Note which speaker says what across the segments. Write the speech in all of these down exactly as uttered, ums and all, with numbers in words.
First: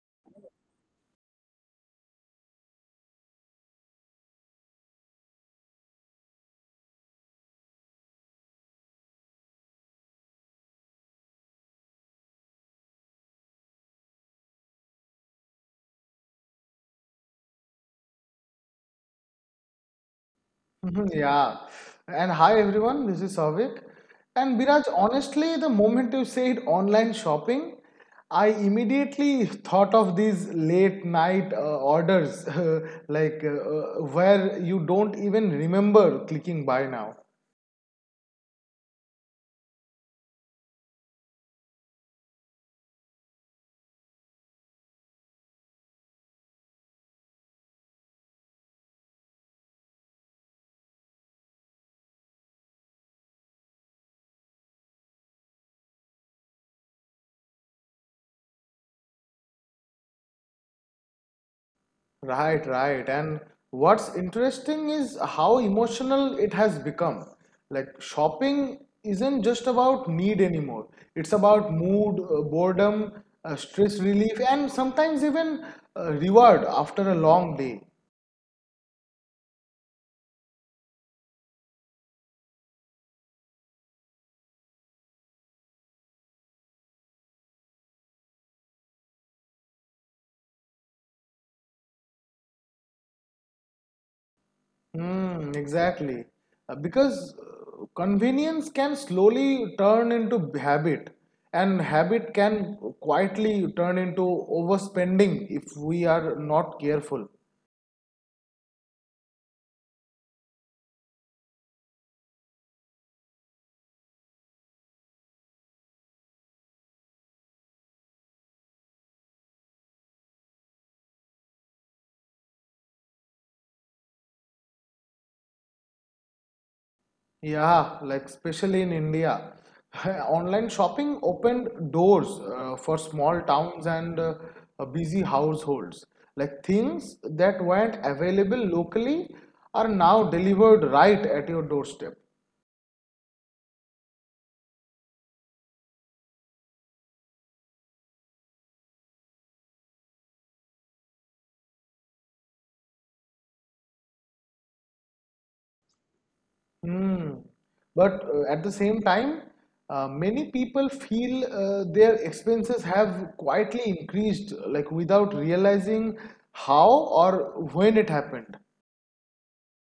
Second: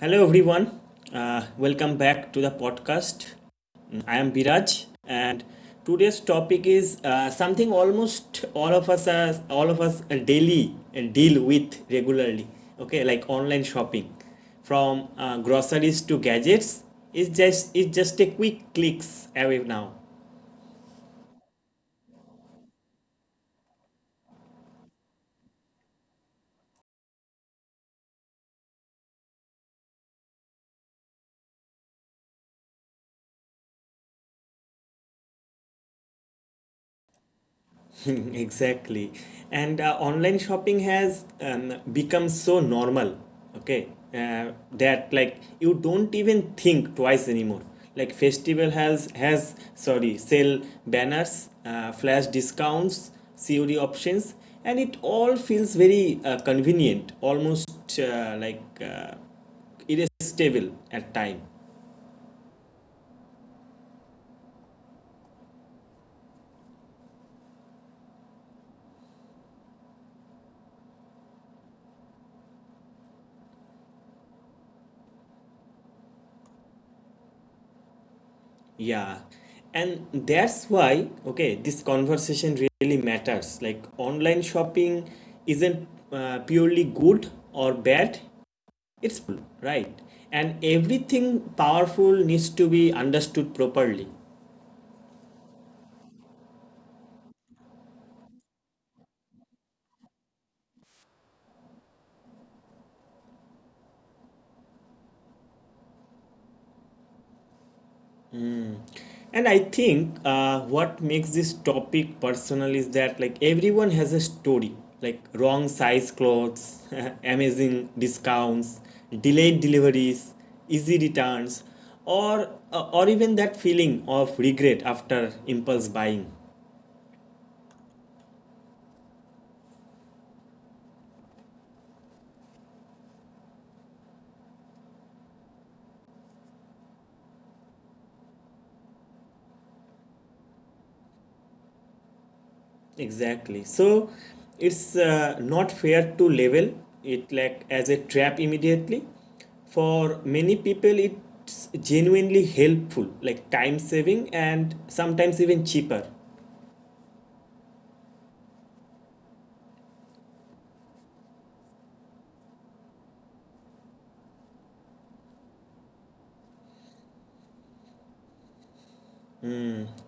Speaker 1: Hello, everyone. Uh, welcome back to the podcast. Mm, I am Biraj, and today's topic is uh, something almost all of us are, all of us uh, daily and deal with regularly. Okay, like online shopping, from uh, groceries to gadgets, is just it's just a quick clicks away now.
Speaker 2: Mhm, yeah. And hi everyone, this is Savik. And Biraj, honestly, the moment you said online shopping, I immediately thought of these late night uh, orders, like uh, uh, where you don't even remember clicking buy now.
Speaker 1: Mm, Exactly. And uh, online shopping has um, become so normal, okay, uh, that like you don't even think twice anymore. Like festival has has sorry sale banners, uh, flash discounts, C O D options, and it all feels very uh, convenient, almost uh, like uh, irresistible at time.
Speaker 2: Right, right. And what's interesting is how emotional it has become. Like shopping isn't just about need anymore. It's about mood, uh, boredom, uh, stress relief, and sometimes even uh, reward after a long day.
Speaker 1: Yeah, and that's why, okay, this conversation really matters. Like, online shopping isn't uh, purely good or bad, it's right. And everything powerful needs to be understood properly.
Speaker 2: Hmm, exactly. Uh, because uh, convenience can slowly turn into habit, and habit can quietly turn into overspending if we are not careful.
Speaker 1: And I think uh, what makes this topic personal is that like everyone has a story, like wrong size clothes, amazing discounts, delayed deliveries, easy returns, or uh, or even that feeling of regret after impulse buying.
Speaker 2: Yeah, like especially in India, online shopping opened doors uh, for small towns and uh, uh, busy households. Like things that weren't available locally are now delivered right at your doorstep.
Speaker 1: Exactly. So it's uh, not fair to label it like as a trap immediately. For many people, it's genuinely helpful, like time saving and sometimes even cheaper.
Speaker 2: Hmm. But uh, at the same time, uh, many people feel uh, their expenses have quietly increased, like without realizing how or when it happened.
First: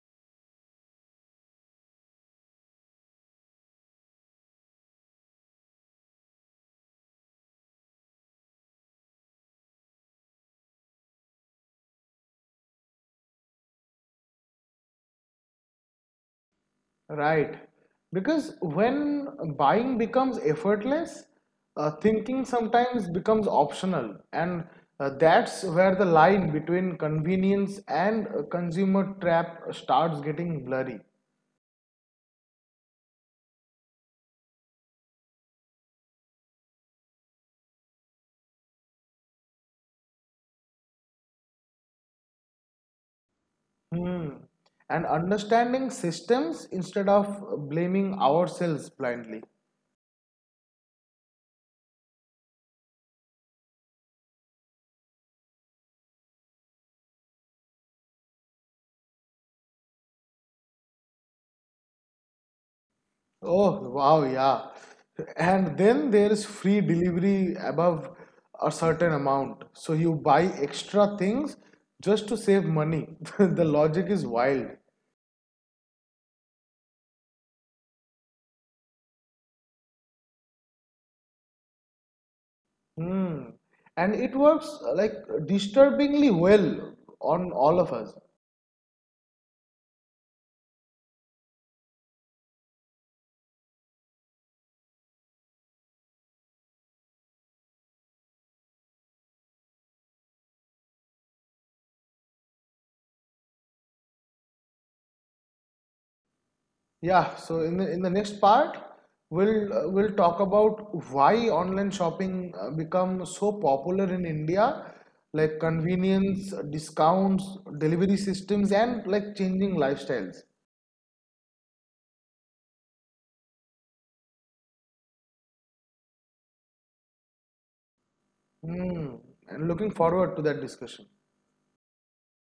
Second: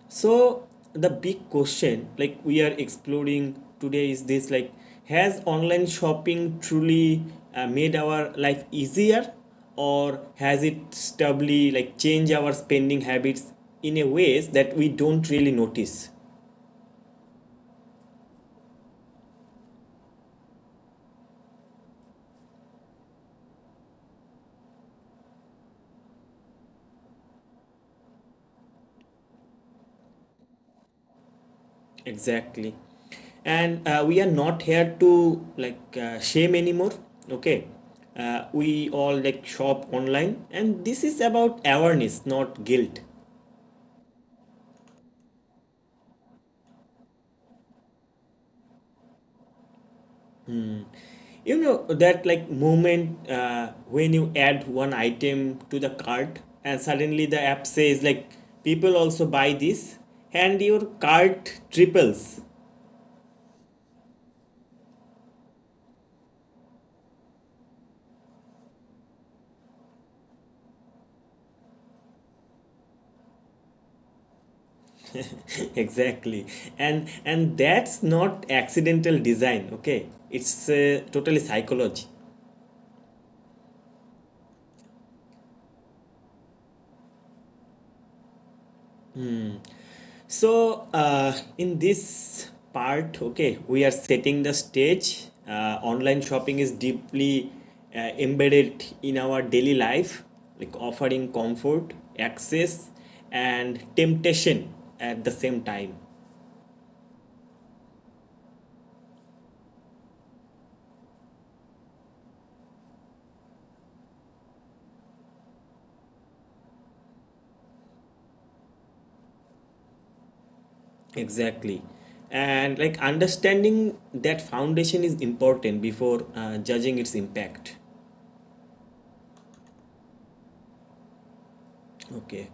Speaker 1: So the big question, like we are exploring today, is this: like, has online shopping truly uh, made our life easier, or has it stably like changed our spending habits in a ways that we don't really notice?
Speaker 2: Right. Because when buying becomes effortless, uh, thinking sometimes becomes optional. And uh, that's where the line between convenience and uh, consumer trap starts getting blurry.
Speaker 1: Exactly. And uh, we are not here to like uh, shame anymore. Okay. Uh, we all like shop online, and this is about awareness, not guilt.
Speaker 2: Hmm. And understanding systems instead of blaming ourselves blindly.
Speaker 1: You know that like moment uh, when you add one item to the cart, and suddenly the app says like people also buy this, and your cart triples.
Speaker 2: Oh, wow, yeah. And then there is free delivery above a certain amount, so you buy extra things just to save money. The logic is wild.
Speaker 1: Exactly. And and that's not accidental design. Okay, it's uh, totally psychology.
Speaker 2: Hmm. And it works uh, like disturbingly well on all of us.
Speaker 1: So, uh, in this part, okay, we are setting the stage. Uh, online shopping is deeply uh, embedded in our daily life, like offering comfort, access, and temptation at the same time.
Speaker 2: Yeah, so in the in the next part, we'll uh, we'll talk about why online shopping uh, become so popular in India, like convenience, discounts, delivery systems, and like changing lifestyles.
Speaker 1: Exactly. And like understanding that foundation is important before uh, judging its impact.
Speaker 2: Hmm. And looking forward to that discussion.
Speaker 1: Okay.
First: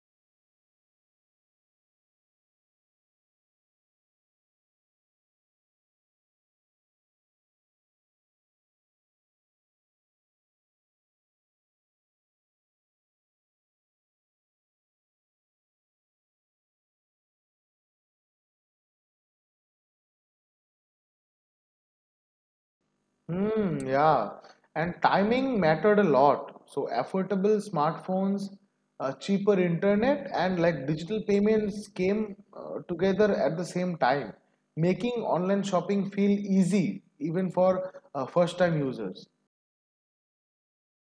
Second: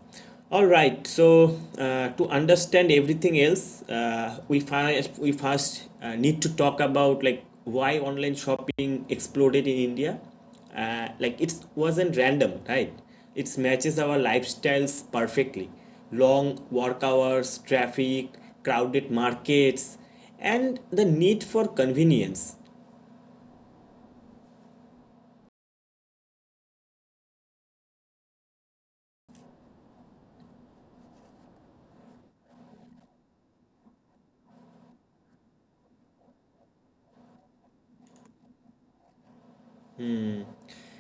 Speaker 1: All right. So uh, to understand everything else, uh, we first we first uh, need to talk about like why online shopping exploded in India. Uh, like it wasn't random, right? It matches our lifestyles perfectly. Long work hours, traffic, crowded markets, and the need for convenience.
Speaker 2: Hmm, yeah. And timing mattered a lot. So affordable smartphones, uh, cheaper internet, and like digital payments came uh, together at the same time, making online shopping feel easy even for uh, first-time users.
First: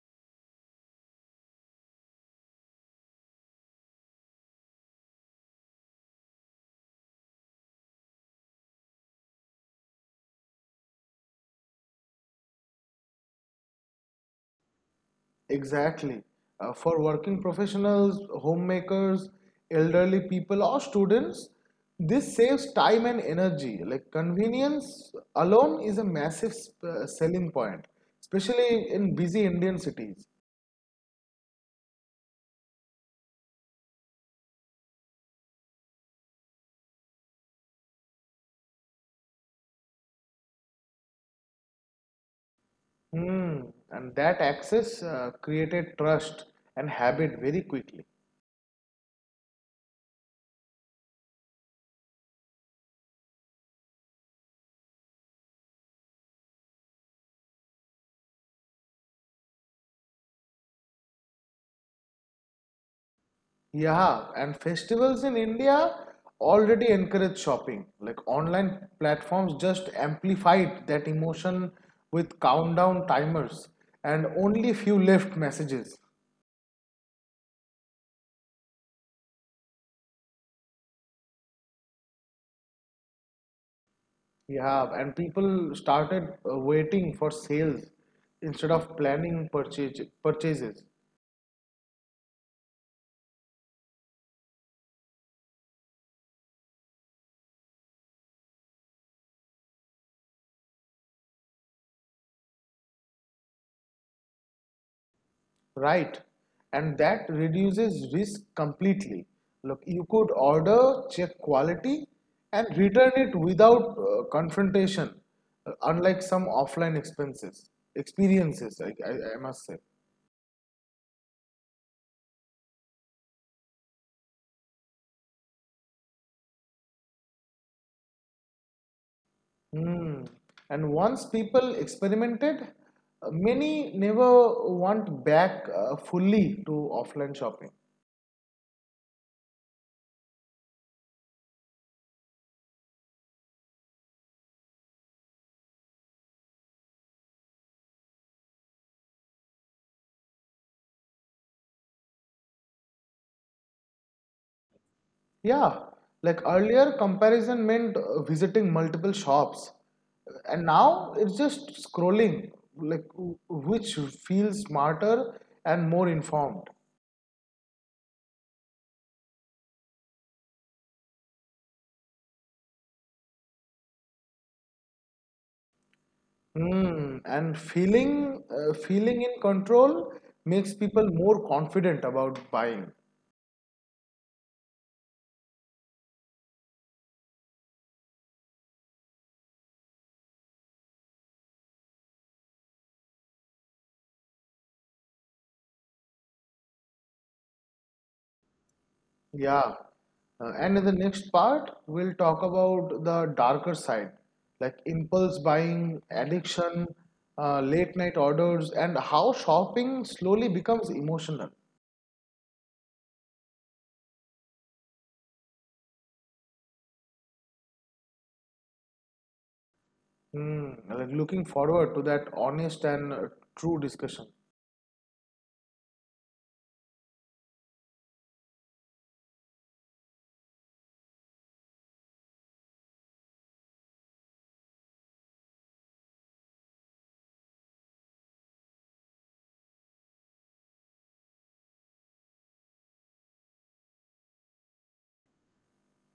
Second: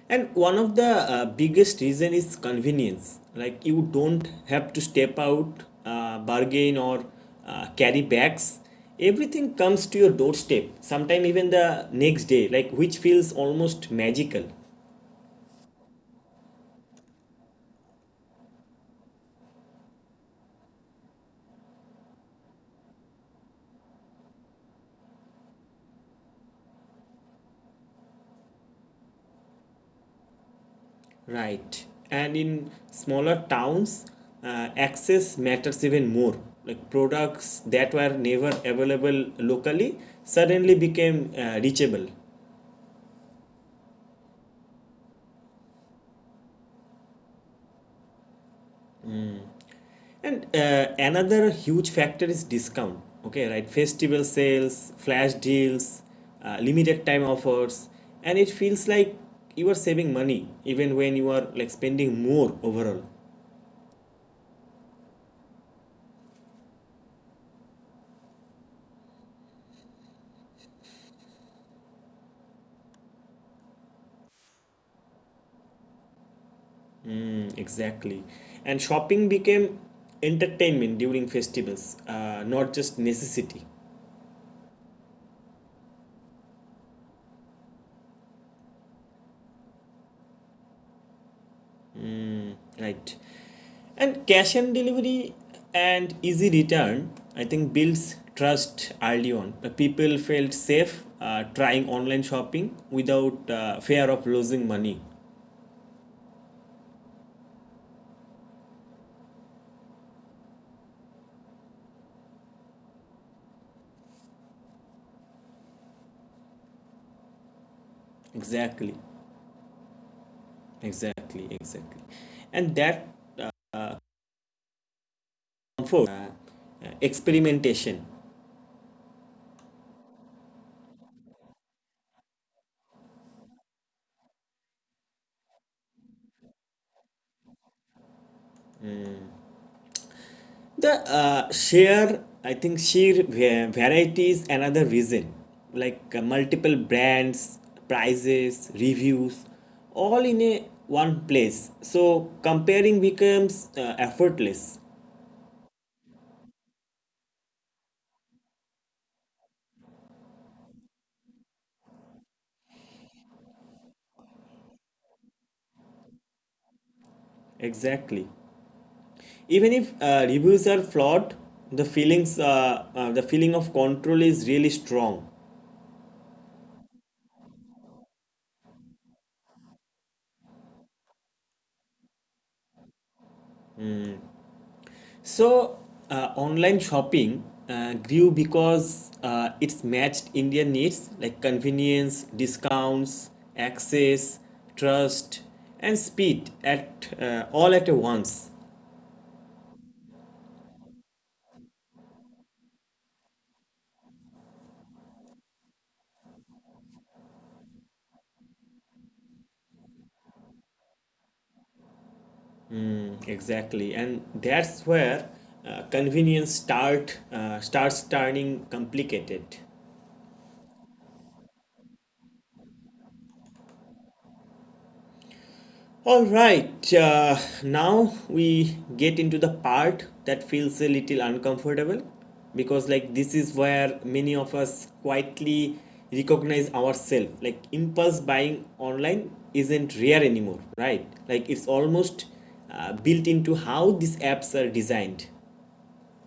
Speaker 1: And one of the uh, biggest reason is convenience. Like you don't have to step out, uh, bargain or uh, carry bags. Everything comes to your doorstep. Sometime even the next day, like which feels almost magical,
Speaker 2: Exactly. Uh, for working professionals, homemakers, elderly people, or students, this saves time and energy. Like convenience alone is a massive sp- uh, selling point, especially in busy Indian cities.
Speaker 1: right? And in smaller towns, uh, access matters even more. Like products that were never available locally suddenly became uh, reachable.
Speaker 2: Hmm. And that access uh, created trust and habit very quickly.
Speaker 1: And uh, another huge factor is discount. Okay, right? Festival sales, flash deals, uh, limited time offers, and it feels like you are saving money even when you are like spending more overall.
Speaker 2: Yeah, and festivals in India already encourage shopping. Like online platforms just amplified that emotion with countdown timers and only few left messages.
Speaker 1: Mm, Exactly. And shopping became entertainment during festivals, uh, not just necessity,
Speaker 2: Yeah, and people started uh, waiting for sales instead of planning purchase purchases.
Speaker 1: right? And cash on delivery and easy return, I think, builds trust early on. The people felt safe uh, trying online shopping without uh, fear of losing money.
Speaker 2: Right. And that reduces risk completely. Look, you could order, check quality, and return it without uh, confrontation, uh, unlike some offline expenses, experiences,
Speaker 1: Exactly,
Speaker 2: I, I, I must say.
Speaker 1: exactly, exactly. And that comfort, uh, uh, experimentation.
Speaker 2: Hmm. And once people experimented, uh, many never want back uh, fully to offline shopping.
Speaker 1: The uh, sheer, I think, sheer va- variety is another reason. Like uh, multiple brands, prices, reviews, all in a one place. So comparing becomes uh, effortless.
Speaker 2: Yeah, like earlier comparison meant uh, visiting multiple shops, and now it's just scrolling, like w- which feels smarter and more informed.
Speaker 1: Exactly. Even if uh, reviews are flawed, the feelings, uh, uh, the feeling of control is really strong.
Speaker 2: Hmm. And feeling uh, feeling in control makes people more confident about buying.
Speaker 1: So, uh, online shopping uh, grew because uh, it's matched Indian needs like convenience, discounts, access, trust, and speed at uh, all at once.
Speaker 2: Yeah. Uh, and in the next part, we'll talk about the darker side, like impulse buying, addiction, uh, late night orders, and how shopping slowly becomes emotional.
Speaker 1: Exactly, and that's where uh, convenience start uh, starts turning complicated.
Speaker 2: Hmm, like looking forward to that honest and uh, true discussion.
Speaker 1: All right, uh, now we get into the part that feels a little uncomfortable because, like, this is where many of us quietly recognize ourselves. Like, impulse buying online isn't rare anymore, right? Like, it's almost uh, built into how these apps are designed.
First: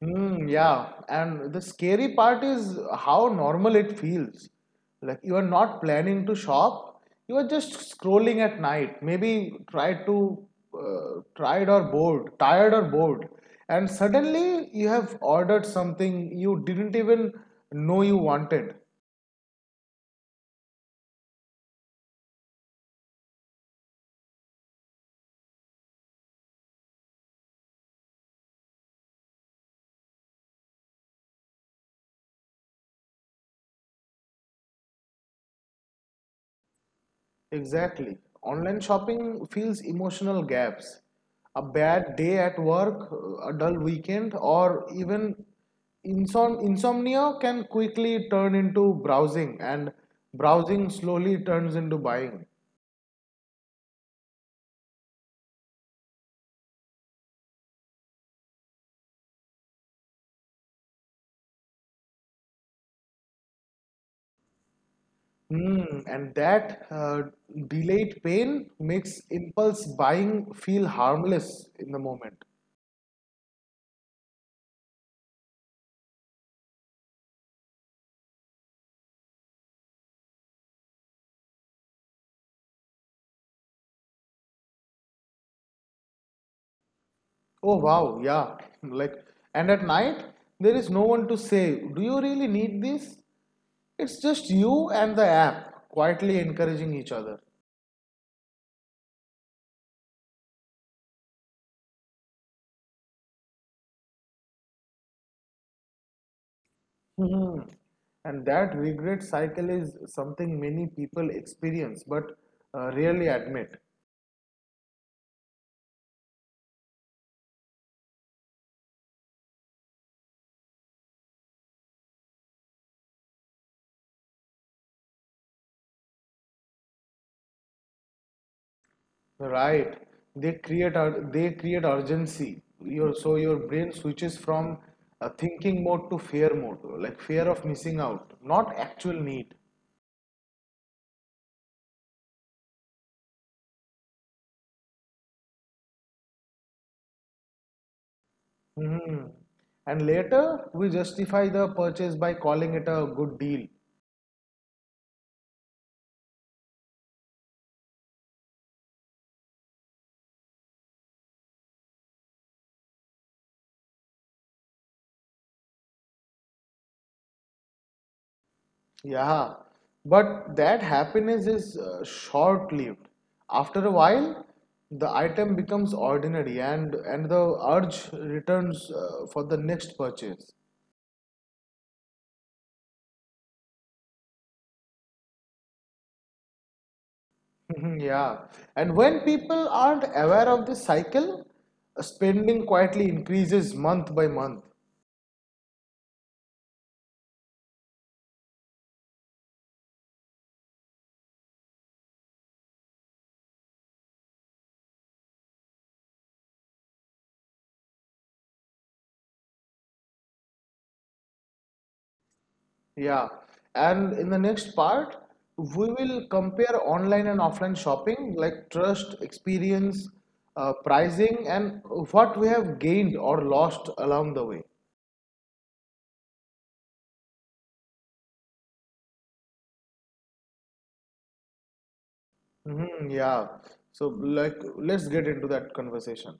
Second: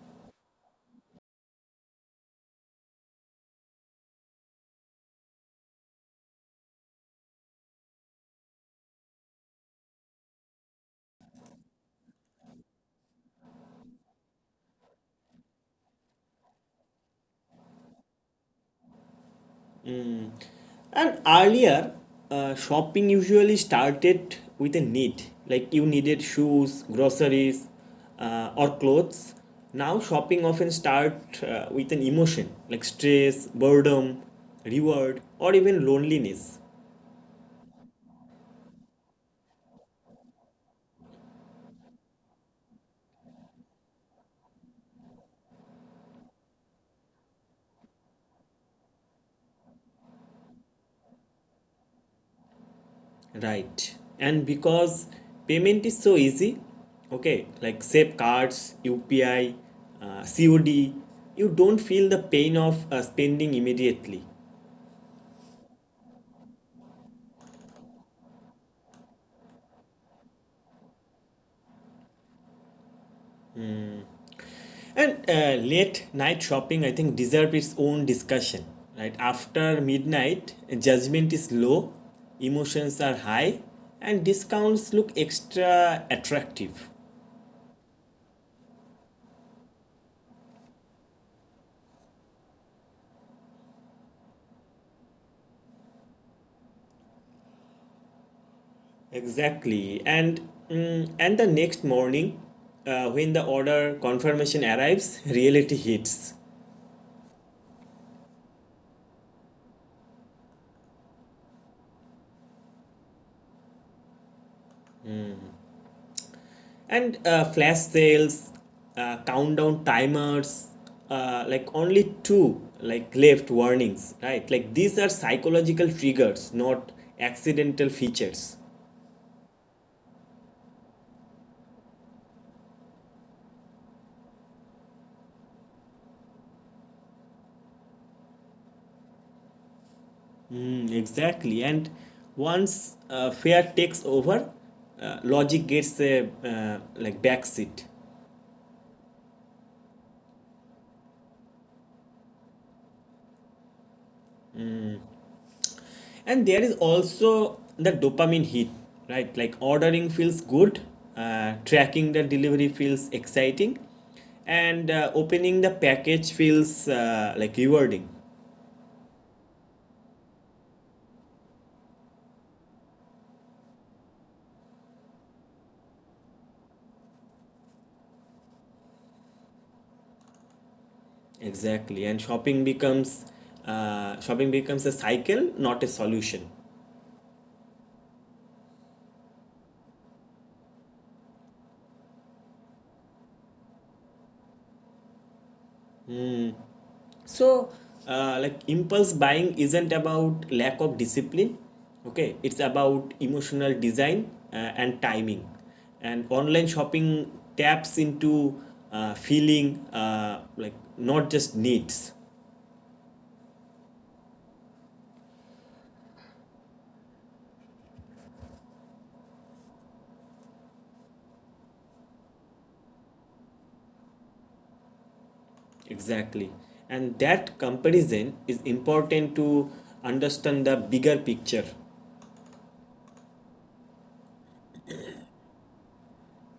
Speaker 2: Mm, yeah, and the scary part is how normal it feels. Like you are not planning to shop, you are just scrolling at night. Maybe tried to uh, tried or bored, tired or bored, and suddenly you have ordered something you didn't even know you wanted.
Speaker 1: And earlier, uh, shopping usually started with a need, like you needed shoes, groceries, uh, or clothes. Now, shopping often starts uh, with an emotion, like stress, boredom, reward, or even loneliness.
Speaker 2: Exactly. Online shopping fills emotional gaps. A bad day at work, a dull weekend, or even insom- insomnia can quickly turn into browsing, and browsing slowly turns into buying.
Speaker 1: Right. And because payment is so easy, okay, like save cards, U P I, uh, C O D, you don't feel the pain of uh, spending immediately.
Speaker 2: Hmm, and that uh, delayed pain makes impulse buying feel harmless in the moment.
Speaker 1: And uh, late night shopping, I think, deserve its own discussion. Right after midnight, judgment is low, emotions are high, and discounts look extra attractive.
Speaker 2: Oh wow, yeah. Like, and at night, there is no one to say, do you really need this? It's just you and the app quietly encouraging each other.
Speaker 1: Exactly, and mm, and the next morning, uh, when the order confirmation arrives, reality hits.
Speaker 2: Hmm. And that regret cycle is something many people experience but uh, rarely admit.
Speaker 1: And uh, flash sales, uh, countdown timers, uh, like only two like left warnings, right? Like these are psychological triggers, not accidental features.
Speaker 2: Right? They create ur- they create urgency. Your so your brain switches from a thinking mode to fear mode, like fear of missing out, not actual need.
Speaker 1: Mm, exactly. And once uh, fear takes over, uh, logic gets a uh, like backseat.
Speaker 2: Hmm. And later we justify the purchase by calling it a good deal.
Speaker 1: And there is also the dopamine hit, right? Like ordering feels good, uh, tracking the delivery feels exciting, and uh, opening the package feels uh, like rewarding.
Speaker 2: Yeah, but that happiness is uh, short-lived. After a while, the item becomes ordinary and and the urge returns uh, for the next purchase.
Speaker 1: Exactly, and shopping becomes uh, shopping becomes a cycle, not a solution.
Speaker 2: Yeah, and when people aren't aware of this cycle, spending quietly increases month by month.
Speaker 1: So uh, like impulse buying isn't about lack of discipline, okay, it's about emotional design uh, and timing, and online shopping taps into uh, feeling, uh, like not just needs.
Speaker 2: Yeah, and in the next part, we will compare online and offline shopping, like trust, experience, uh, pricing, and what we have gained or lost along the way.
Speaker 1: Exactly, and that comparison is important to understand the bigger picture.
Speaker 2: Hmm, yeah, so like let's get into that conversation.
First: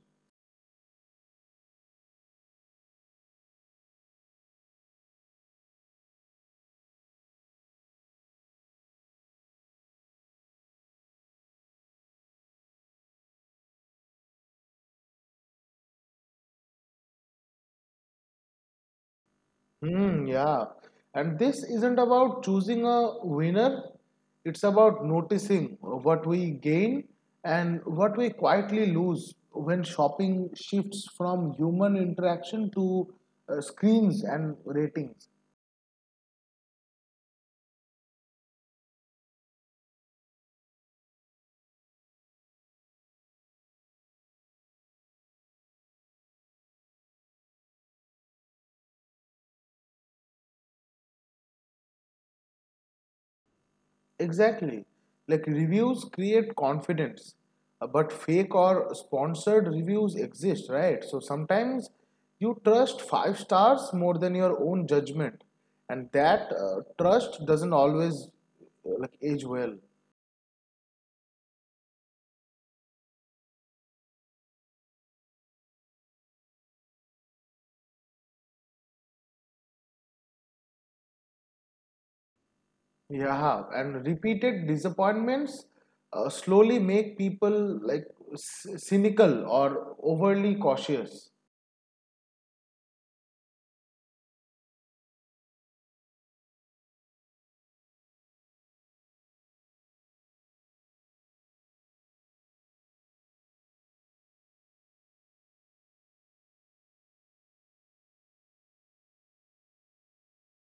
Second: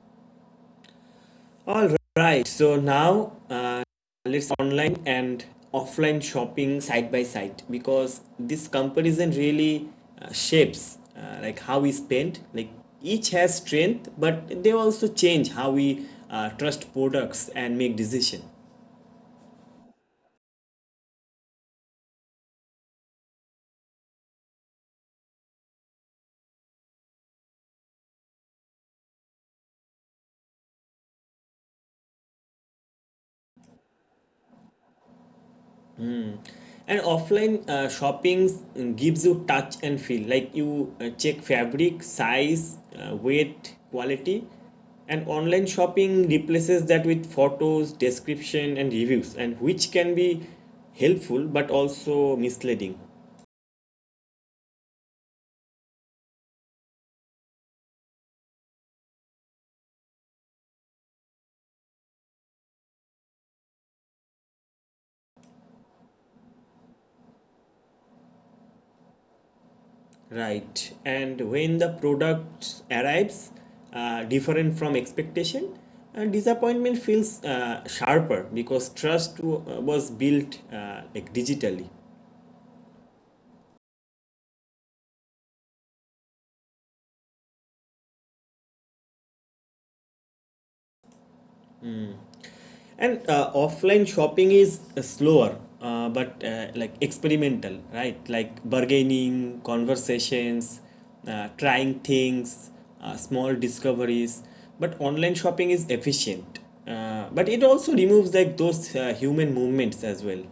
Speaker 1: All right, so now let's online and offline shopping side by side because this comparison really uh, shapes uh, like how we spend. Like each has strength but they also change how we uh, trust products and make decision.
Speaker 2: Hmm, yeah. And this isn't about choosing a winner, it's about noticing what we gain and what we quietly lose when shopping shifts from human interaction to uh, screens and ratings.
Speaker 1: And offline uh, shoppings mm, gives you touch and feel. Like you uh, check fabric, size, uh, weight, quality. And online shopping replaces that with photos, description, and reviews, and which can be helpful but also misleading.
Speaker 2: Exactly. Like reviews create confidence, uh, but fake or sponsored reviews exist, right? So sometimes you trust five stars more than your own judgment, and that uh, trust doesn't always uh, like age well.
Speaker 1: Right. And when the product arrives uh, different from expectation, uh, disappointment feels uh, sharper because trust uh, was built uh, like digitally.
Speaker 2: Yeah, and repeated disappointments uh, slowly make people like c- cynical or overly cautious.
Speaker 1: And uh, offline shopping is uh, slower, uh, but uh, like experimental, right? Like bargaining, conversations, uh, trying things, uh, small discoveries. But online shopping is efficient. Uh, but it also removes like those uh, human movements as well.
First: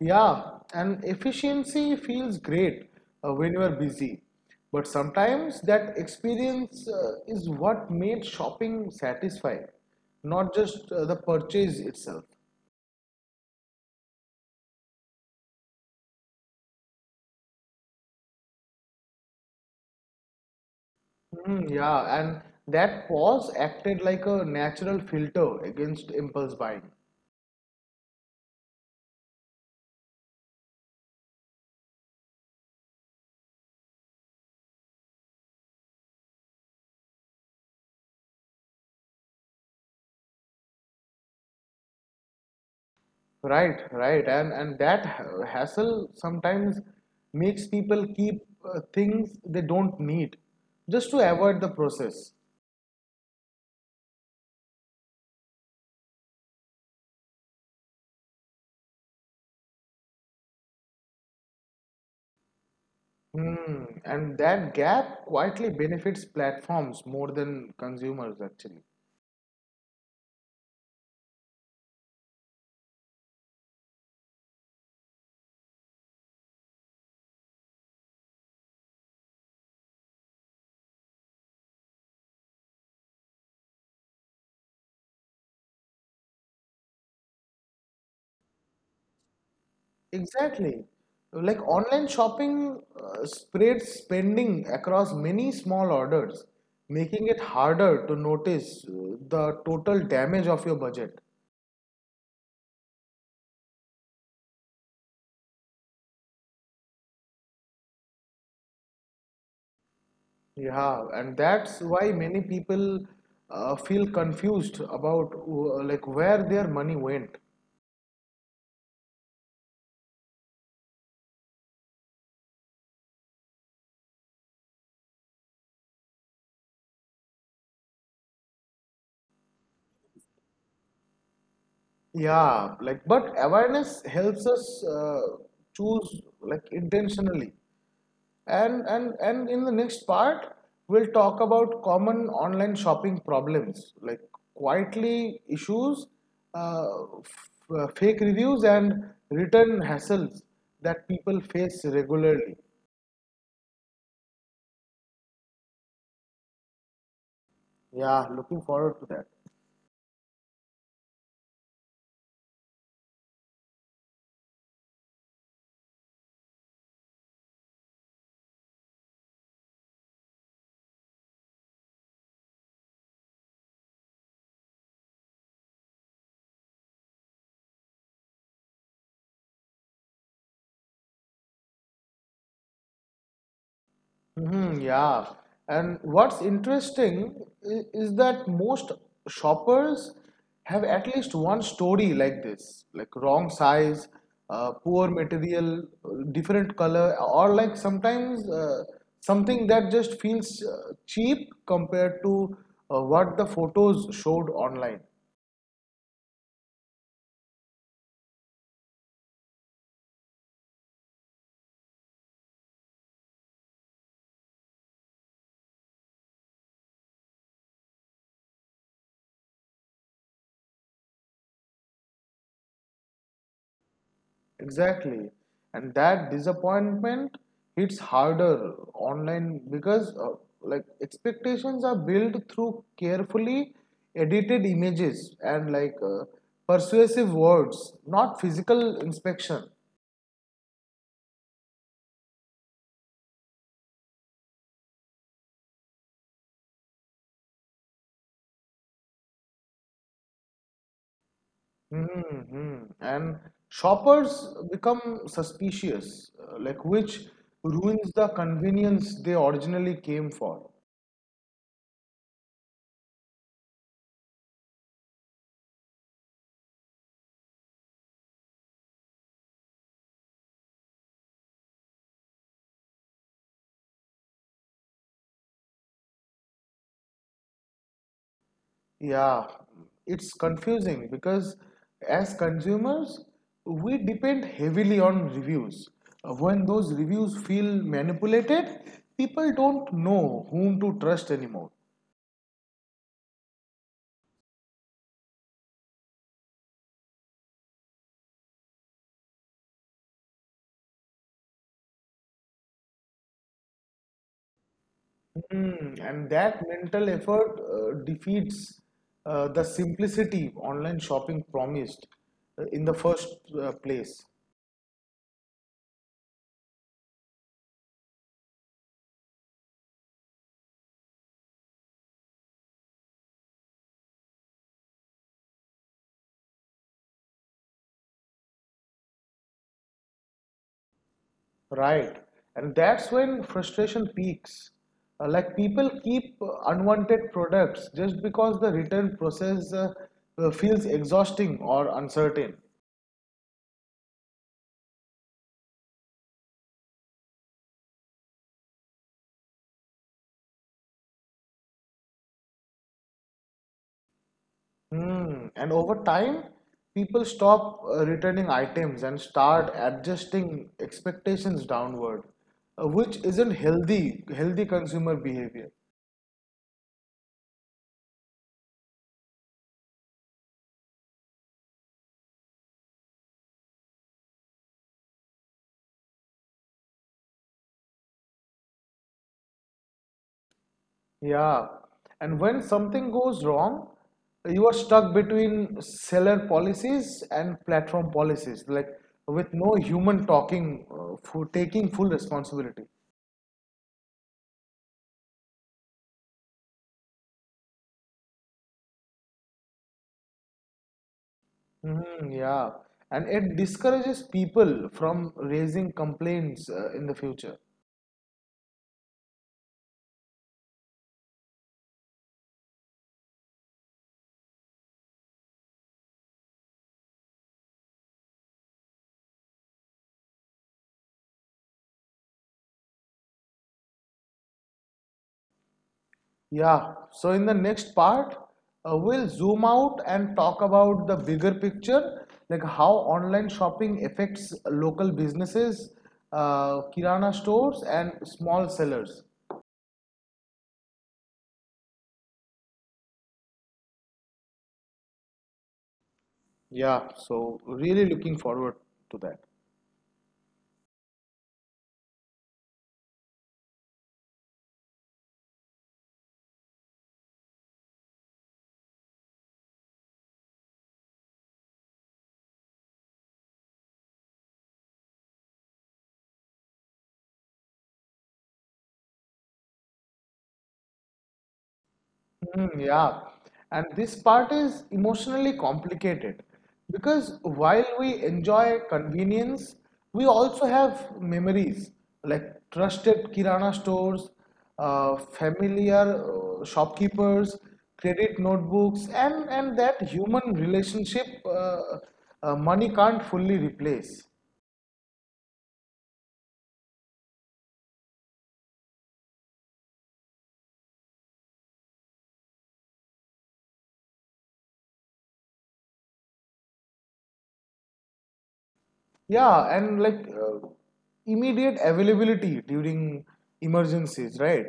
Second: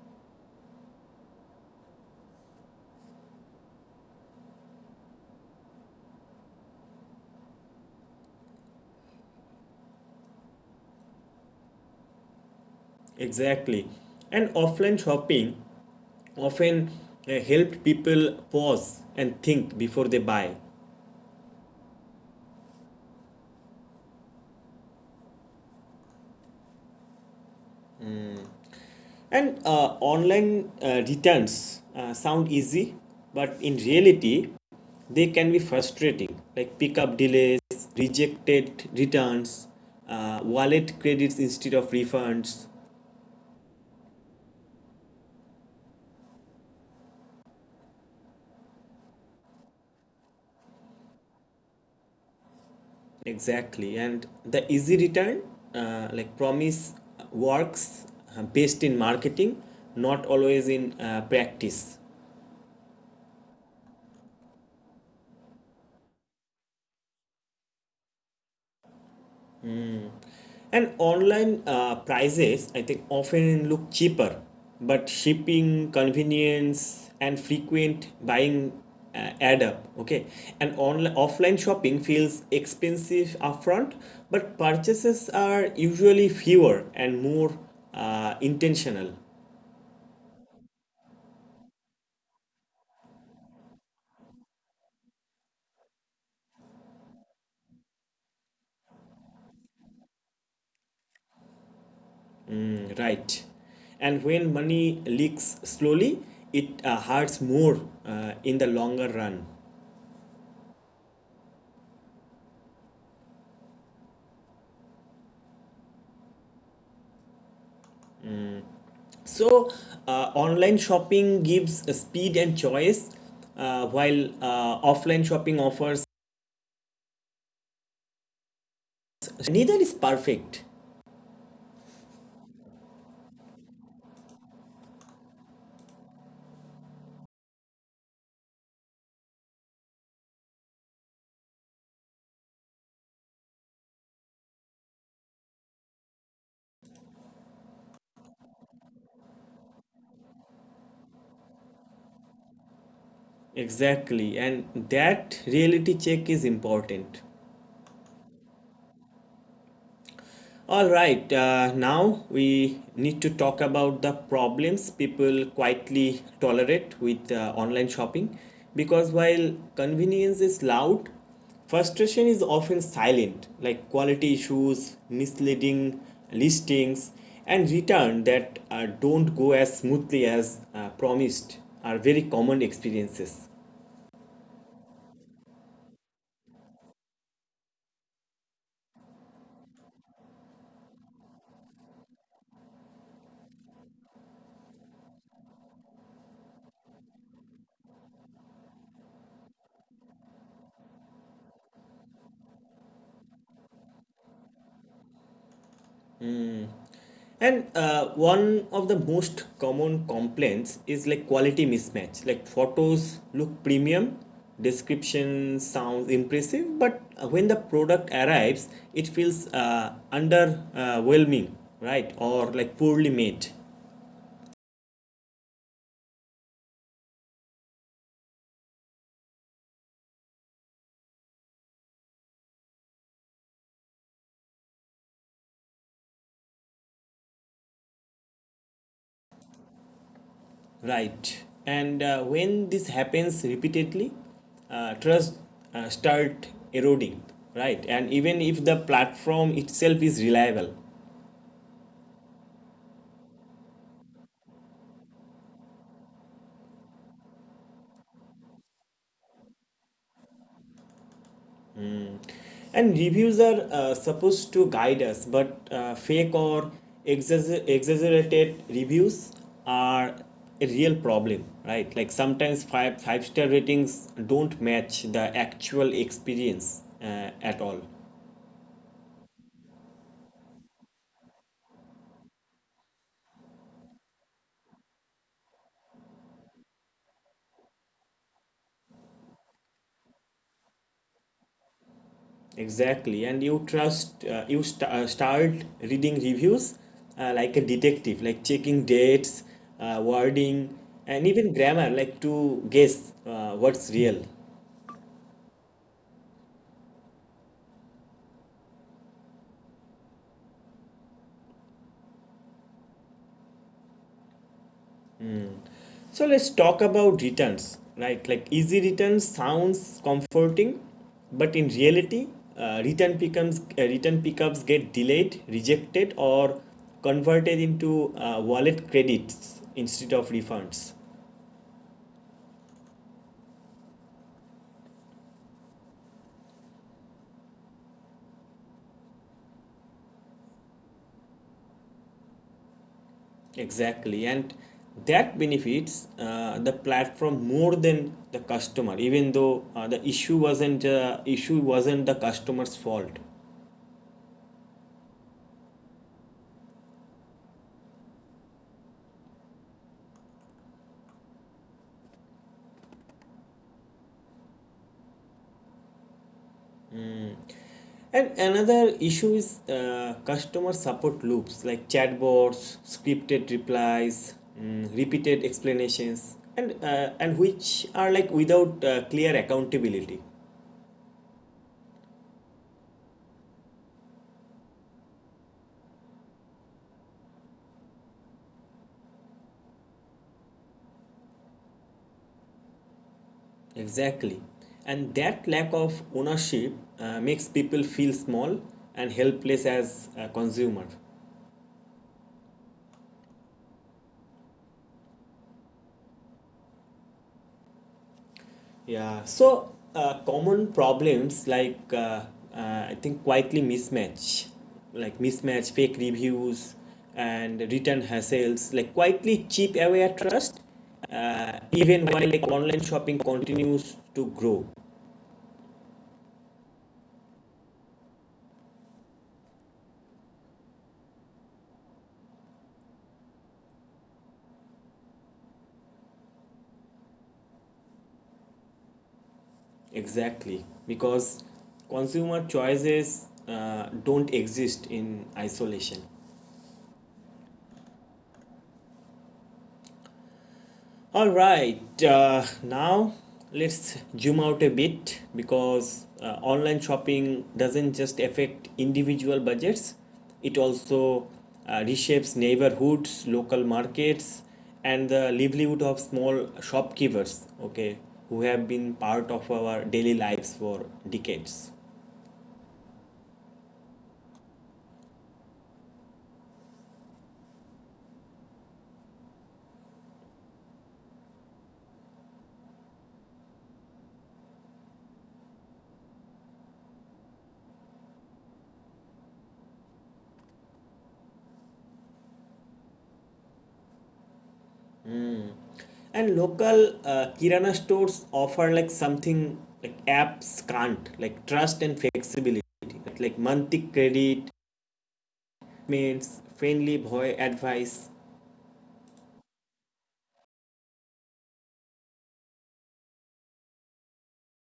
Speaker 2: Yeah, and efficiency feels great uh, when you are busy, but sometimes that experience uh, is what made shopping satisfying, not just uh, the purchase itself.
Speaker 1: Exactly. And offline shopping often uh, helped people pause and think before they buy.
Speaker 2: Mm, yeah, and that pause acted like a natural filter against impulse buying.
Speaker 1: And uh, online uh, returns uh, sound easy, but in reality, they can be frustrating, like pickup delays, rejected returns, uh, wallet credits instead of refunds.
Speaker 2: Right, right, and and that ha- hassle sometimes makes people keep uh, things they don't need just to avoid the process.
Speaker 1: Exactly. And the easy return, uh, like promise, works uh, best in marketing, not always in uh, practice.
Speaker 2: Mm, and that gap quietly benefits platforms more than consumers, actually.
Speaker 1: And online uh, prices, I think, often look cheaper, but shipping, convenience, and frequent buying uh, add up. Okay, and online offline shopping feels expensive upfront, but purchases are usually fewer and more uh, intentional.
Speaker 2: Exactly. Like online shopping uh, spreads spending across many small orders, making it harder to notice uh, the total damage of your budget.
Speaker 1: Mm, Right, and when money leaks slowly, it uh, hurts more uh, in the longer run.
Speaker 2: Yeah, and that's why many people uh, feel confused about uh, like where their money went.
Speaker 1: So, uh, online shopping gives speed and choice, uh, while uh, offline shopping offers neither is perfect.
Speaker 2: Yeah, like but awareness helps us uh, choose like intentionally. And, and, and in the next part, we'll talk about common online shopping problems like quietly issues, uh, uh, fake reviews, and return hassles that people face regularly.
Speaker 1: Exactly, and that reality check is important.
Speaker 2: Yeah, looking forward to that.
Speaker 1: All right, uh, now we need to talk about the problems people quietly tolerate with uh, online shopping because while convenience is loud, frustration is often silent, like quality issues, misleading listings, and returns that uh, don't go as smoothly as uh, promised are very common experiences.
Speaker 2: Hmm, yeah. And what's interesting i- is that most shoppers have at least one story like this, like wrong size, uh, poor material, uh, different color, or like sometimes uh, something that just feels uh, cheap compared to uh, what the photos showed online.
Speaker 1: And uh, one of the most common complaints is like quality mismatch. Like photos look premium, description sounds impressive, but uh, when the product arrives, it feels uh, underwhelming, right? Or like poorly made,
Speaker 2: Exactly. And that disappointment hits harder online because uh, like expectations are built through carefully edited images and like uh, persuasive words, not physical inspection.
Speaker 1: right? And uh, when this happens repeatedly, uh, trust uh, start eroding, right? And even if the platform itself is reliable.
Speaker 2: Hmm. And shoppers become suspicious, uh, like which ruins the convenience they originally came for.
Speaker 1: And reviews are uh, supposed to guide us, but uh, fake or exagger- exaggerated reviews are a real problem, right? Like sometimes five five star ratings don't match the actual experience uh, at all.
Speaker 2: Yeah, it's confusing because as consumers, we depend heavily on reviews. Uh, When those reviews feel manipulated, people don't know whom to trust anymore.
Speaker 1: Exactly, and you trust uh, you st- uh, start reading reviews uh, like a detective, like checking dates, uh, wording, and even grammar, like to guess uh, what's real.
Speaker 2: Hmm, and that mental effort uh, defeats uh, the simplicity online shopping promised uh, in the first uh, place.
Speaker 1: So let's talk about returns, right? Like easy returns sounds comforting, but in reality, uh, return becomes uh, return pickups get delayed, rejected, or converted into uh, wallet credits instead of refunds.
Speaker 2: Right. And that's when frustration peaks. Uh, like people keep uh, unwanted products just because the return process uh, uh, feels exhausting or uncertain.
Speaker 1: Exactly, and that benefits uh, the platform more than the customer, even though uh, the issue wasn't uh, issue wasn't the customer's fault.
Speaker 2: Hmm. And over time, people stop uh, returning items and start adjusting expectations downward, uh, which isn't healthy, healthy consumer behavior.
Speaker 1: And another issue is uh, customer support loops like chatbots, scripted replies, mm, repeated explanations, and uh, and which are like without uh, clear accountability.
Speaker 2: Yeah, and when something goes wrong, you are stuck between seller policies and platform policies, like with no human talking uh, for taking full responsibility.
Speaker 1: Exactly, and that lack of ownership uh, makes people feel small and helpless as a consumer.
Speaker 2: Hmm, yeah, and it discourages people from raising complaints uh, in the future.
Speaker 1: Yeah, so uh, common problems like uh, uh, I think quietly mismatch, like mismatch, fake reviews, and return hassles, like quietly cheap away at trust, uh, even while like online shopping continues to grow.
Speaker 2: Yeah, so in the next part, uh, we'll zoom out and talk about the bigger picture, like how online shopping affects local businesses, uh, Kirana stores, and small sellers.
Speaker 1: Exactly, because consumer choices uh, don't exist in isolation.
Speaker 2: Yeah, so really looking forward to that.
Speaker 1: All right, uh, now let's zoom out a bit because uh, online shopping doesn't just affect individual budgets, it also uh, reshapes neighborhoods, local markets, and the livelihood of small shopkeepers, okay, who have been part of our daily lives for decades.
Speaker 2: Mm, yeah, and this part is emotionally complicated because while we enjoy convenience, we also have memories like trusted kirana stores, uh, familiar uh, shopkeepers, credit notebooks, and, and that human relationship uh, uh, money can't fully replace.
Speaker 1: And local uh, Kirana stores offer like something like apps can't, like trust and flexibility, like monthly credit, means friendly boy advice.
Speaker 2: Yeah, and like uh, immediate availability during emergencies, right?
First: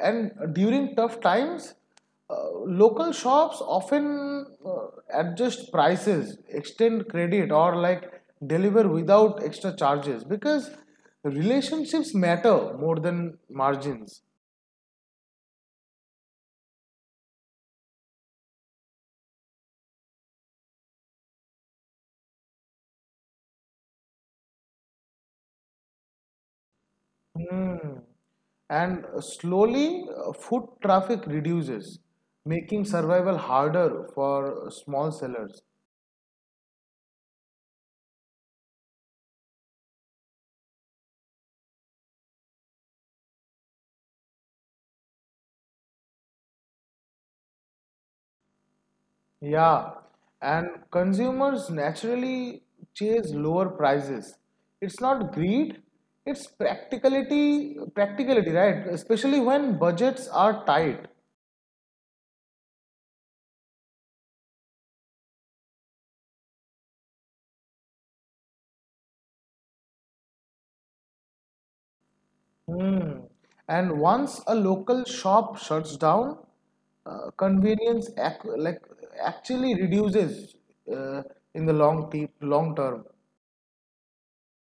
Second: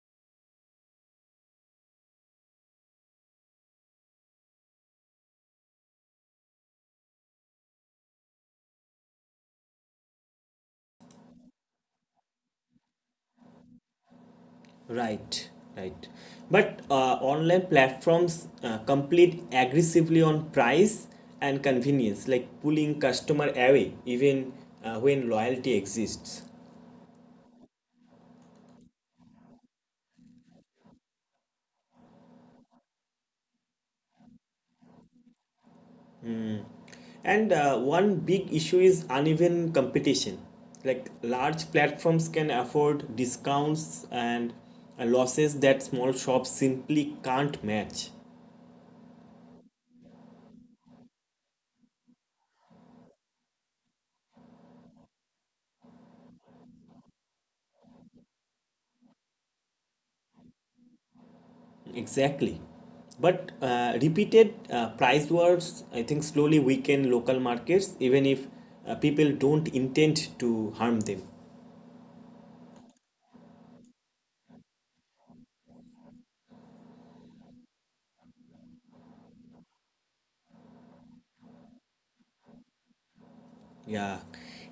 Speaker 2: And during tough times, uh, local shops often uh, adjust prices, extend credit, or like deliver without extra charges because relationships matter more than margins.
Speaker 1: Right, right, but uh, online platforms uh, compete aggressively on price and convenience, like pulling customer away even uh, when loyalty exists.
Speaker 2: Hmm. And slowly, uh, foot traffic reduces, making survival harder for small sellers.
Speaker 1: And uh, one big issue is uneven competition. Like large platforms can afford discounts and uh, losses that small shops simply can't match.
Speaker 2: Yeah, and consumers naturally chase lower prices. It's not greed, it's practicality, practicality, right? Especially when budgets are tight.
Speaker 1: Exactly. But uh, repeated uh, price wars, I think, slowly weaken local markets, even if uh, people don't intend to harm them.
Speaker 2: Hmm. And once a local shop shuts down, uh, convenience ac like actually reduces uh, in the long te long term.
Speaker 1: Yeah.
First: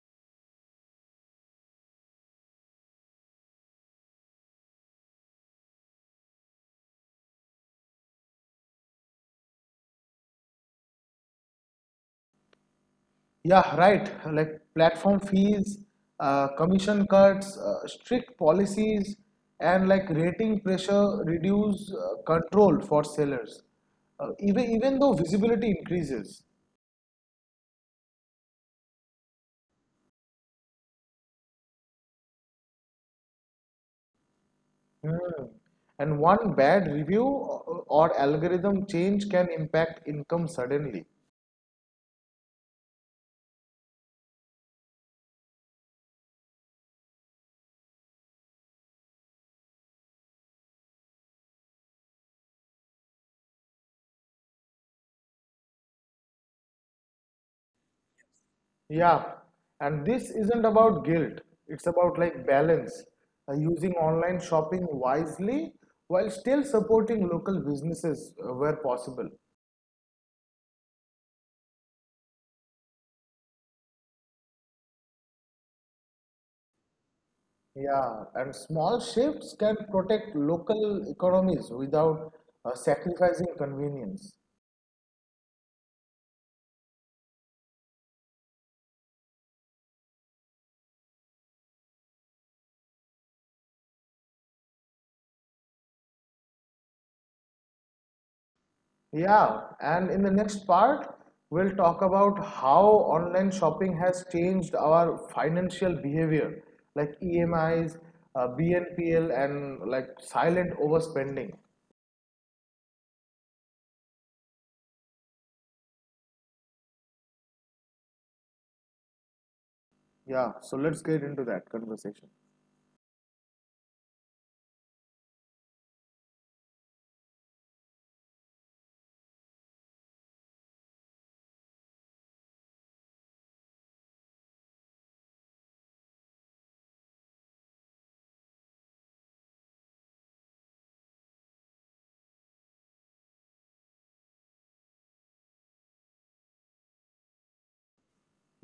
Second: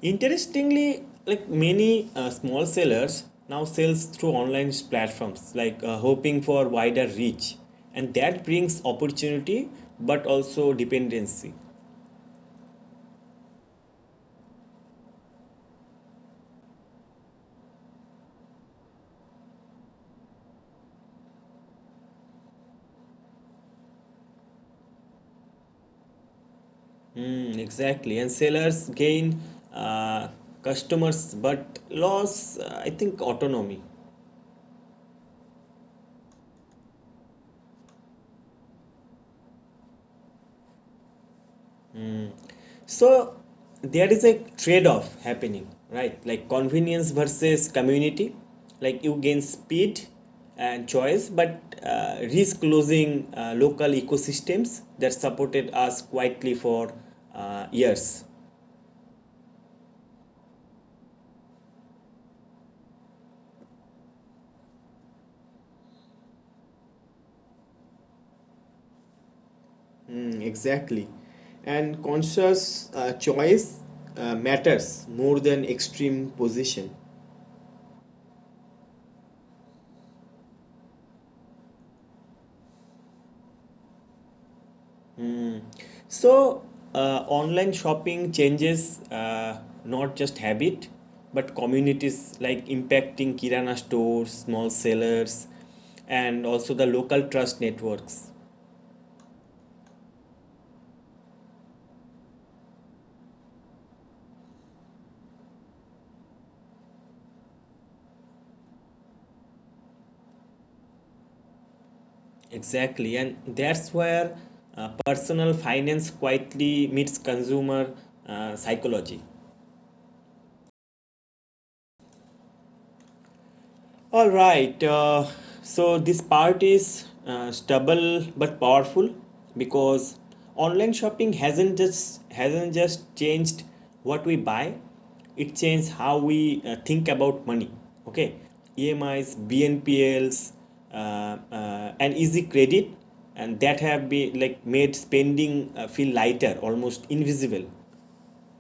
Speaker 1: Interestingly, like many uh, small sellers now sells through online platforms, like uh, hoping for wider reach, and that brings opportunity but also dependency.
Speaker 2: Yeah, right. Like platform fees, uh, commission cuts, uh, strict policies, and like rating pressure reduce uh, control for sellers. Uh, even even though visibility increases,
Speaker 1: Mm, exactly. And sellers gain uh, customers but loss, uh, I think, autonomy.
Speaker 2: hmm, and one bad review or or algorithm change can impact income suddenly.
Speaker 1: So there is a trade-off happening, right? Like convenience versus community. Like you gain speed and choice, but uh, risk losing uh, local ecosystems that supported us quietly for uh, years.
Speaker 2: Yeah, and this isn't about guilt. It's about like balance, uh, using online shopping wisely while still supporting local businesses uh, where possible.
Speaker 1: Mm, exactly. And conscious uh, choice uh, matters more than extreme position.
Speaker 2: Yeah, and small shifts can protect local economies without uh, sacrificing convenience.
Speaker 1: So, uh, online shopping changes uh, not just habit, but communities, like impacting Kirana stores, small sellers, and also the local trust networks.
Speaker 2: Yeah, and in the next part, we'll talk about how online shopping has changed our financial behavior, like E M Is, uh, B N P L, and like silent overspending.
Speaker 1: Exactly, and that's where uh, personal finance quietly meets consumer uh, psychology.
Speaker 2: Yeah, so let's get into that conversation.
Speaker 1: All right. Uh, so this part is uh, stubble but powerful, because online shopping hasn't just hasn't just changed what we buy. It changed how we uh, think about money. Okay, E M Is, B N P Ls, uh, uh, and easy credit, and that have been, like, made spending uh, feel lighter, almost invisible.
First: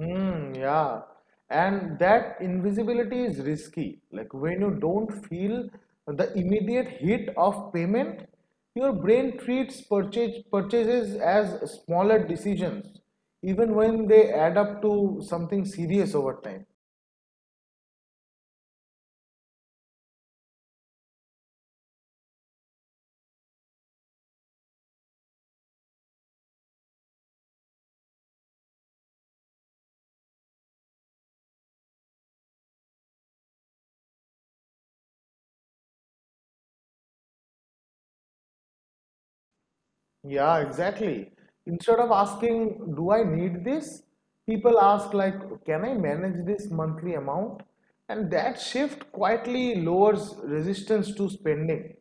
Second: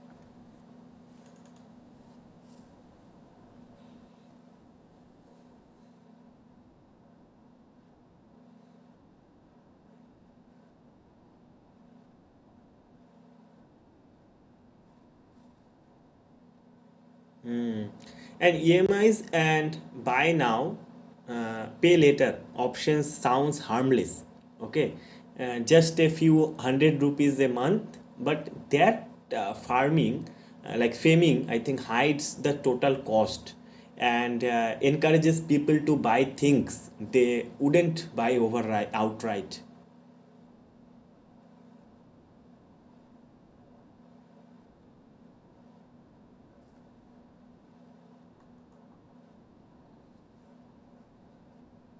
Speaker 2: Hmm, yeah. And that invisibility is risky. Like when you don't feel the immediate hit of payment, your brain treats purchase purchases as smaller decisions, even when they add up to something serious over time.
Speaker 1: And E M Is and buy now, uh, pay later options sounds harmless. Okay. Uh, just a few hundred rupees a month, but that uh, farming, uh, like faming, I think hides the total cost and uh, encourages people to buy things they wouldn't buy over outright.
Speaker 2: Yeah, exactly. Instead of asking, do I need this? People ask like, can I manage this monthly amount? And that shift quietly lowers resistance to spending.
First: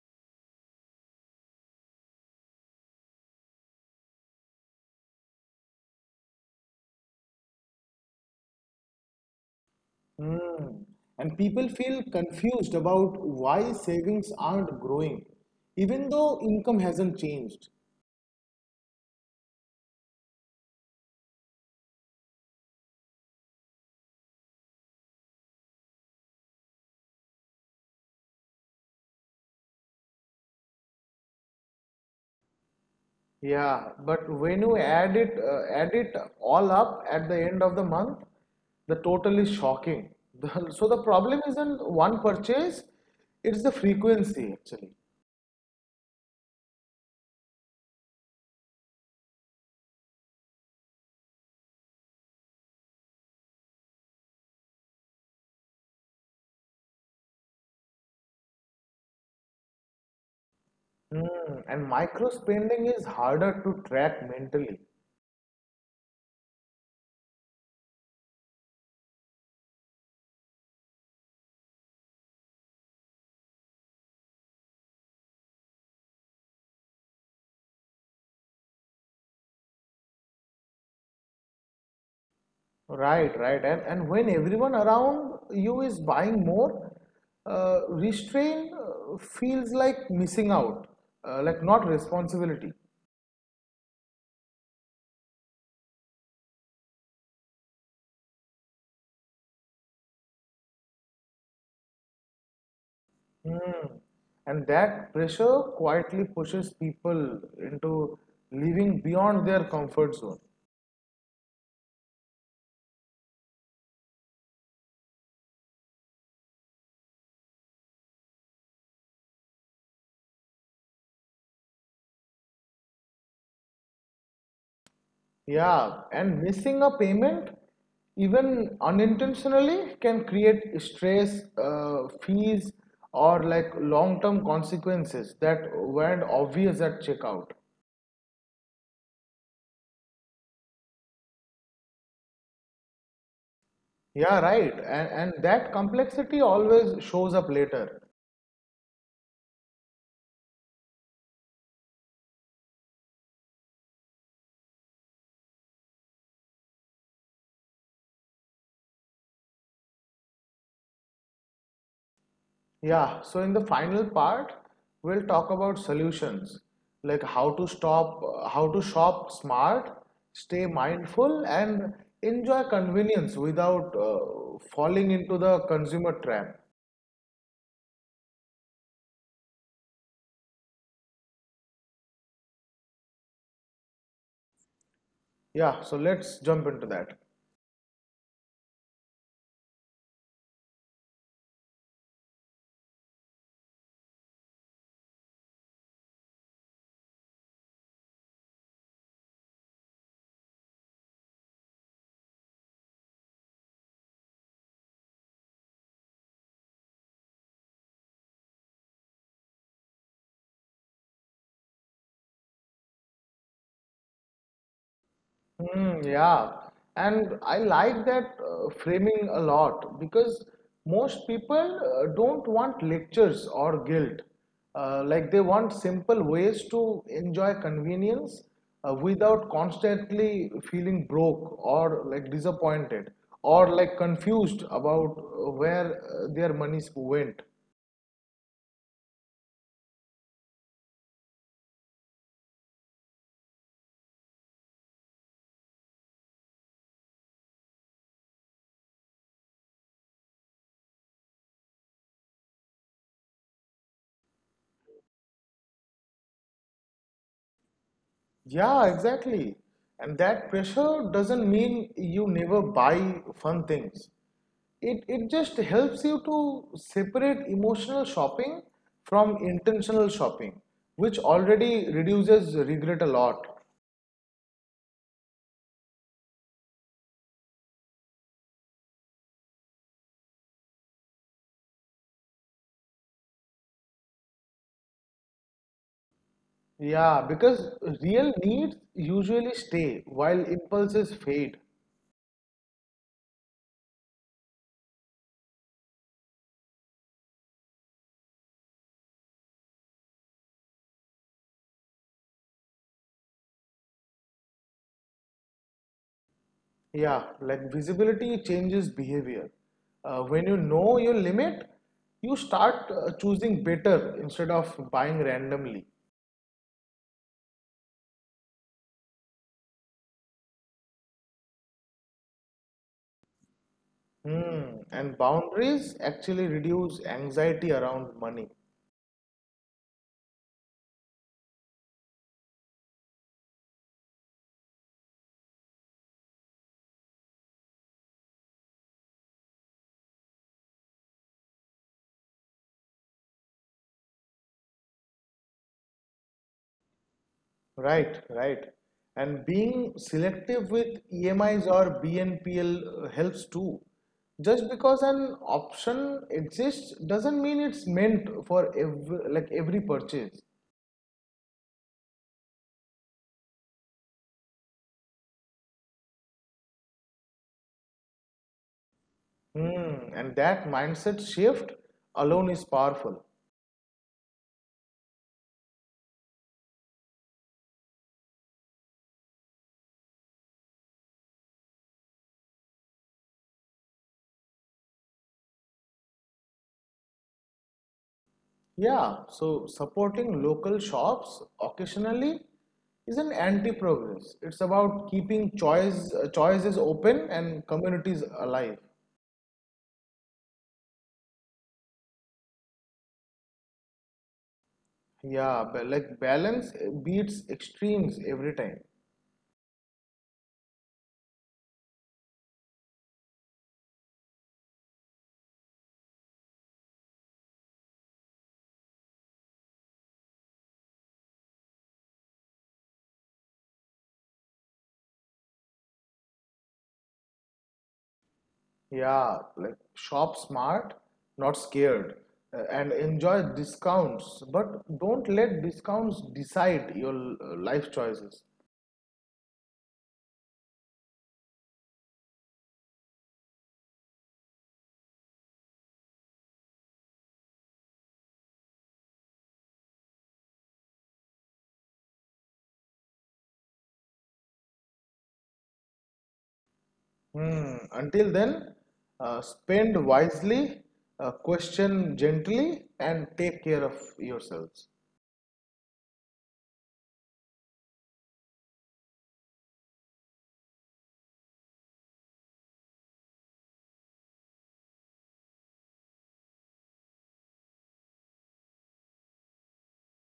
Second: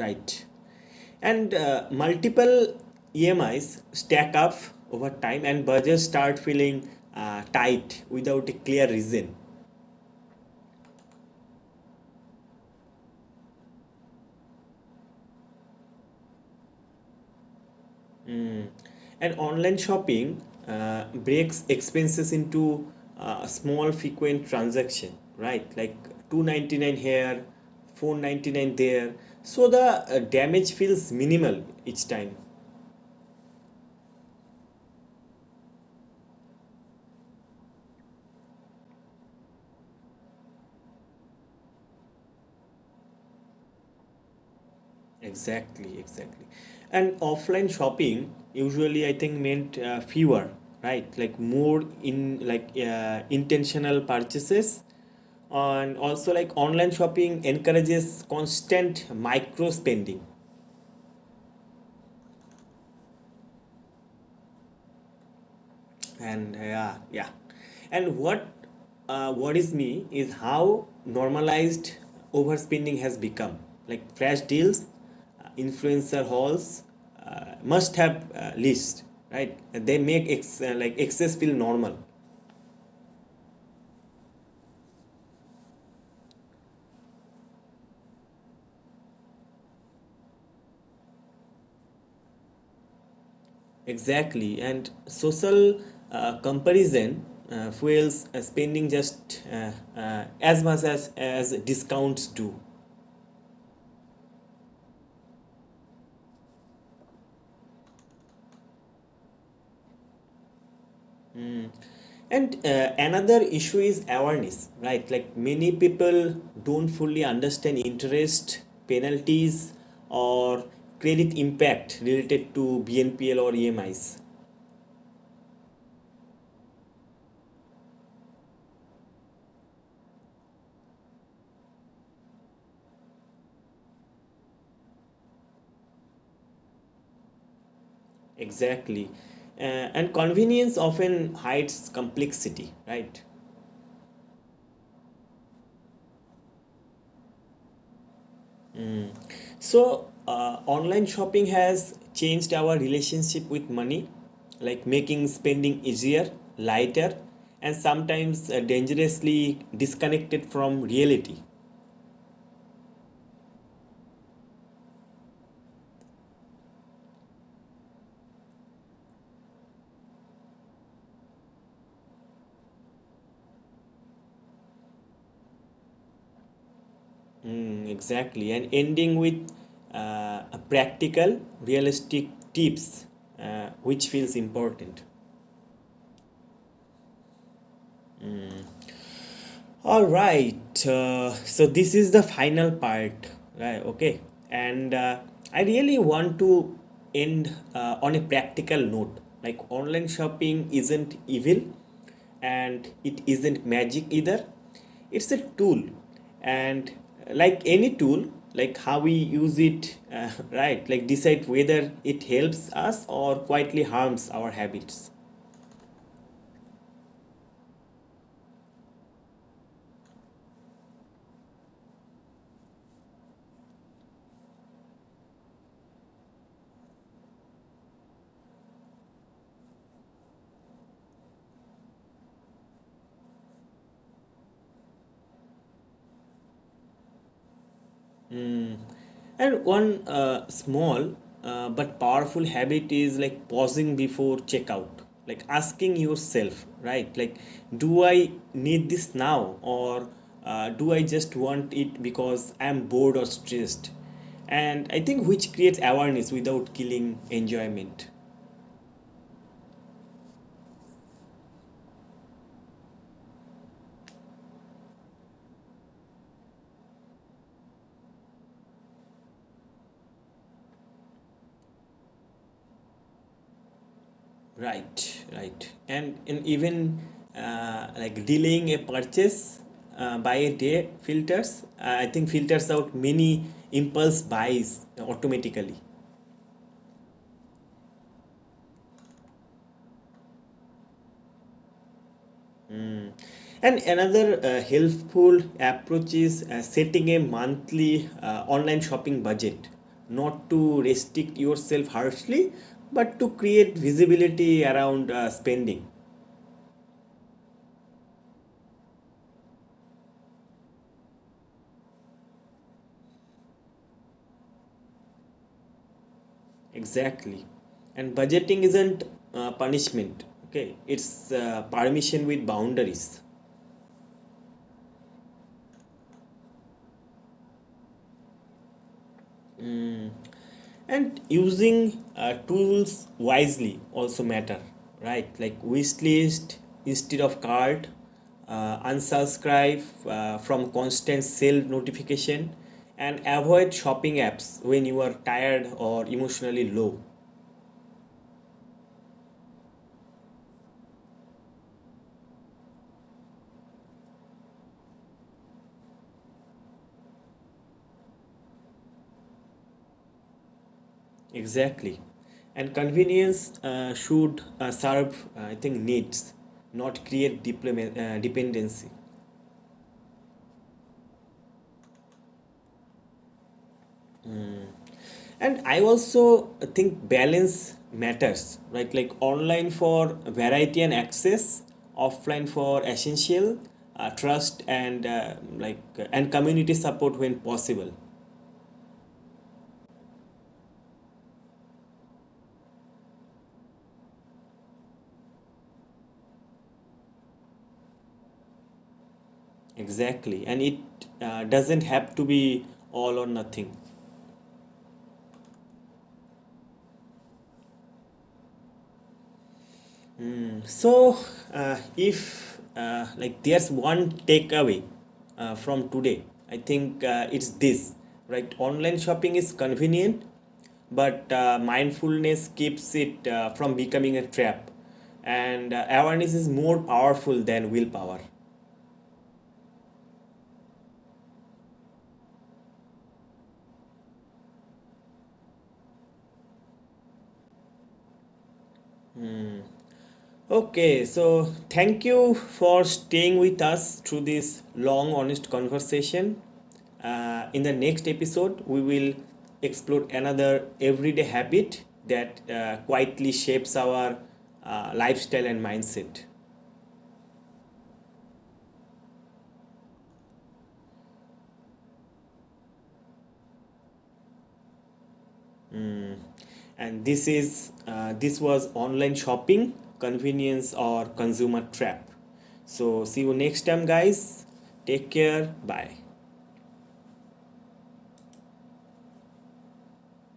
Speaker 1: Right. And uh, multiple E M Is stack up over time, and budgets start feeling uh, tight without a clear reason.
Speaker 2: Hmm, and people feel confused about why savings aren't growing, even though income hasn't changed.
Speaker 1: And online shopping uh, breaks expenses into uh, small, frequent transactions, right? Like two ninety nine here, four ninety nine there. So the uh, damage feels minimal each time.
Speaker 2: Yeah, but when you add it uh, add it all up at the end of the month, the total is shocking. The- so the problem isn't one purchase, it's the frequency actually.
Speaker 1: Exactly, exactly. And offline shopping usually, I think, meant uh, fewer, right? Like more in, like, uh, intentional purchases. And also, like, online shopping encourages constant micro spending.
Speaker 2: Hmm, and micro spending is harder to track mentally.
Speaker 1: and yeah yeah and what uh, worries me is how normalized overspending has become, like flash deals, uh, influencer hauls, uh, must have uh, list, right? They make ex- uh, like excess feel normal.
Speaker 2: Right, right. And and when everyone around you is buying more, uh, restraint uh, feels like missing out, uh, like not responsibility.
Speaker 1: Exactly. And social uh, comparison uh, fuels uh, spending just uh, uh, as much as as discounts do.
Speaker 2: Hmm. And that pressure quietly pushes people into living beyond their comfort zone.
Speaker 1: And uh, another issue is awareness, right? Like many people don't fully understand interest, penalties, or credit impact related to B N P L or E M Is.
Speaker 2: Yeah, and missing a payment, even unintentionally, can create stress, uh, fees, or like long-term consequences that weren't obvious at checkout.
Speaker 1: Exactly. Uh, and convenience often hides complexity, right?
Speaker 2: Yeah, right. And, and that complexity always shows up later.
Speaker 1: So, uh, online shopping has changed our relationship with money, like making spending easier, lighter, and sometimes uh, dangerously disconnected from reality.
Speaker 2: Yeah, so in the final part, we'll talk about solutions like how to stop, how to shop smart, stay mindful, and enjoy convenience without uh, falling into the consumer trap.
Speaker 1: Mm, exactly. And ending with uh, a practical, realistic tips, uh, which feels important.
Speaker 2: Yeah, so let's jump into that.
Speaker 1: All right. Uh, so this is the final part, right? Okay, and uh, I really want to end uh, on a practical note. Like, online shopping isn't evil and it isn't magic either, it's a tool, and uh, like any tool, like how we use it, uh, right? Like, decide whether it helps us or quietly harms our habits.
Speaker 2: Mm, yeah, and I like that uh, framing a lot because most people uh, don't want lectures or guilt. Uh, like they want simple ways to enjoy convenience uh, without constantly feeling broke or like disappointed or like confused about uh, where uh, their money went.
Speaker 1: And one uh, small uh, but powerful habit is, like, pausing before checkout, like asking yourself, right? Like, do I need this now, or uh, do I just want it because I'm bored or stressed? And I think which creates awareness without killing enjoyment.
Speaker 2: Yeah, exactly. And that pressure doesn't mean you never buy fun things. It, it just helps you to separate emotional shopping from intentional shopping, which already reduces regret a lot.
Speaker 1: Right, right. And and even uh, like delaying a purchase uh, by a day filters, uh, I think, filters out many impulse buys automatically.
Speaker 2: Yeah, because real needs usually stay while impulses fade.
Speaker 1: And another uh, helpful approach is uh, setting a monthly uh, online shopping budget, not to restrict yourself harshly, but to create visibility around uh, spending.
Speaker 2: Yeah, like visibility changes behavior. Uh, when you know your limit, you start uh, choosing better instead of buying randomly.
Speaker 1: Exactly. And budgeting isn't uh, punishment, okay? It's uh, permission with boundaries.
Speaker 2: Hmm. And boundaries actually reduce anxiety around money.
Speaker 1: And using uh, tools wisely also matter, right? Like wish list instead of card, uh, unsubscribe uh, from constant sale notification, and avoid shopping apps when you are tired or emotionally low.
Speaker 2: Right, right. And being selective with E M Is or B N P L helps too. Just because an option exists doesn't mean it's meant for every, like every purchase.
Speaker 1: Exactly. And convenience uh, should uh, serve, uh, I think, needs, not create diploma- uh, dependency.
Speaker 2: Hmm, and that mindset shift alone is powerful.
Speaker 1: And I also think balance matters, right? Like online for variety and access, offline for essential, uh, trust and uh, like uh, and community support when possible.
Speaker 2: Yeah, so supporting local shops occasionally is an anti-progress. It's about keeping choice, uh, choices open and communities alive.
Speaker 1: Exactly. And it uh, doesn't have to be all or nothing.
Speaker 2: Yeah, but like balance uh, beats extremes every time.
Speaker 1: Um, so uh, if uh, like there's one takeaway uh, from today, I think uh, it's this, right? Online shopping is convenient, but uh, mindfulness keeps it uh, from becoming a trap, and uh, awareness is more powerful than willpower.
Speaker 2: Yeah, like shop smart, not scared, uh, and enjoy discounts, but don't let discounts decide your uh, life choices.
Speaker 1: Okay, so thank you for staying with us through this long, honest conversation. Uh, in the next episode, we will explore another everyday habit that uh, quietly shapes our uh, lifestyle and mindset.
Speaker 2: Hmm. Until then, uh, spend wisely, uh, question gently, and take care of yourselves.
Speaker 1: And this is uh, this was online shopping, convenience or consumer trap. So see you next time, guys. Take care. Bye.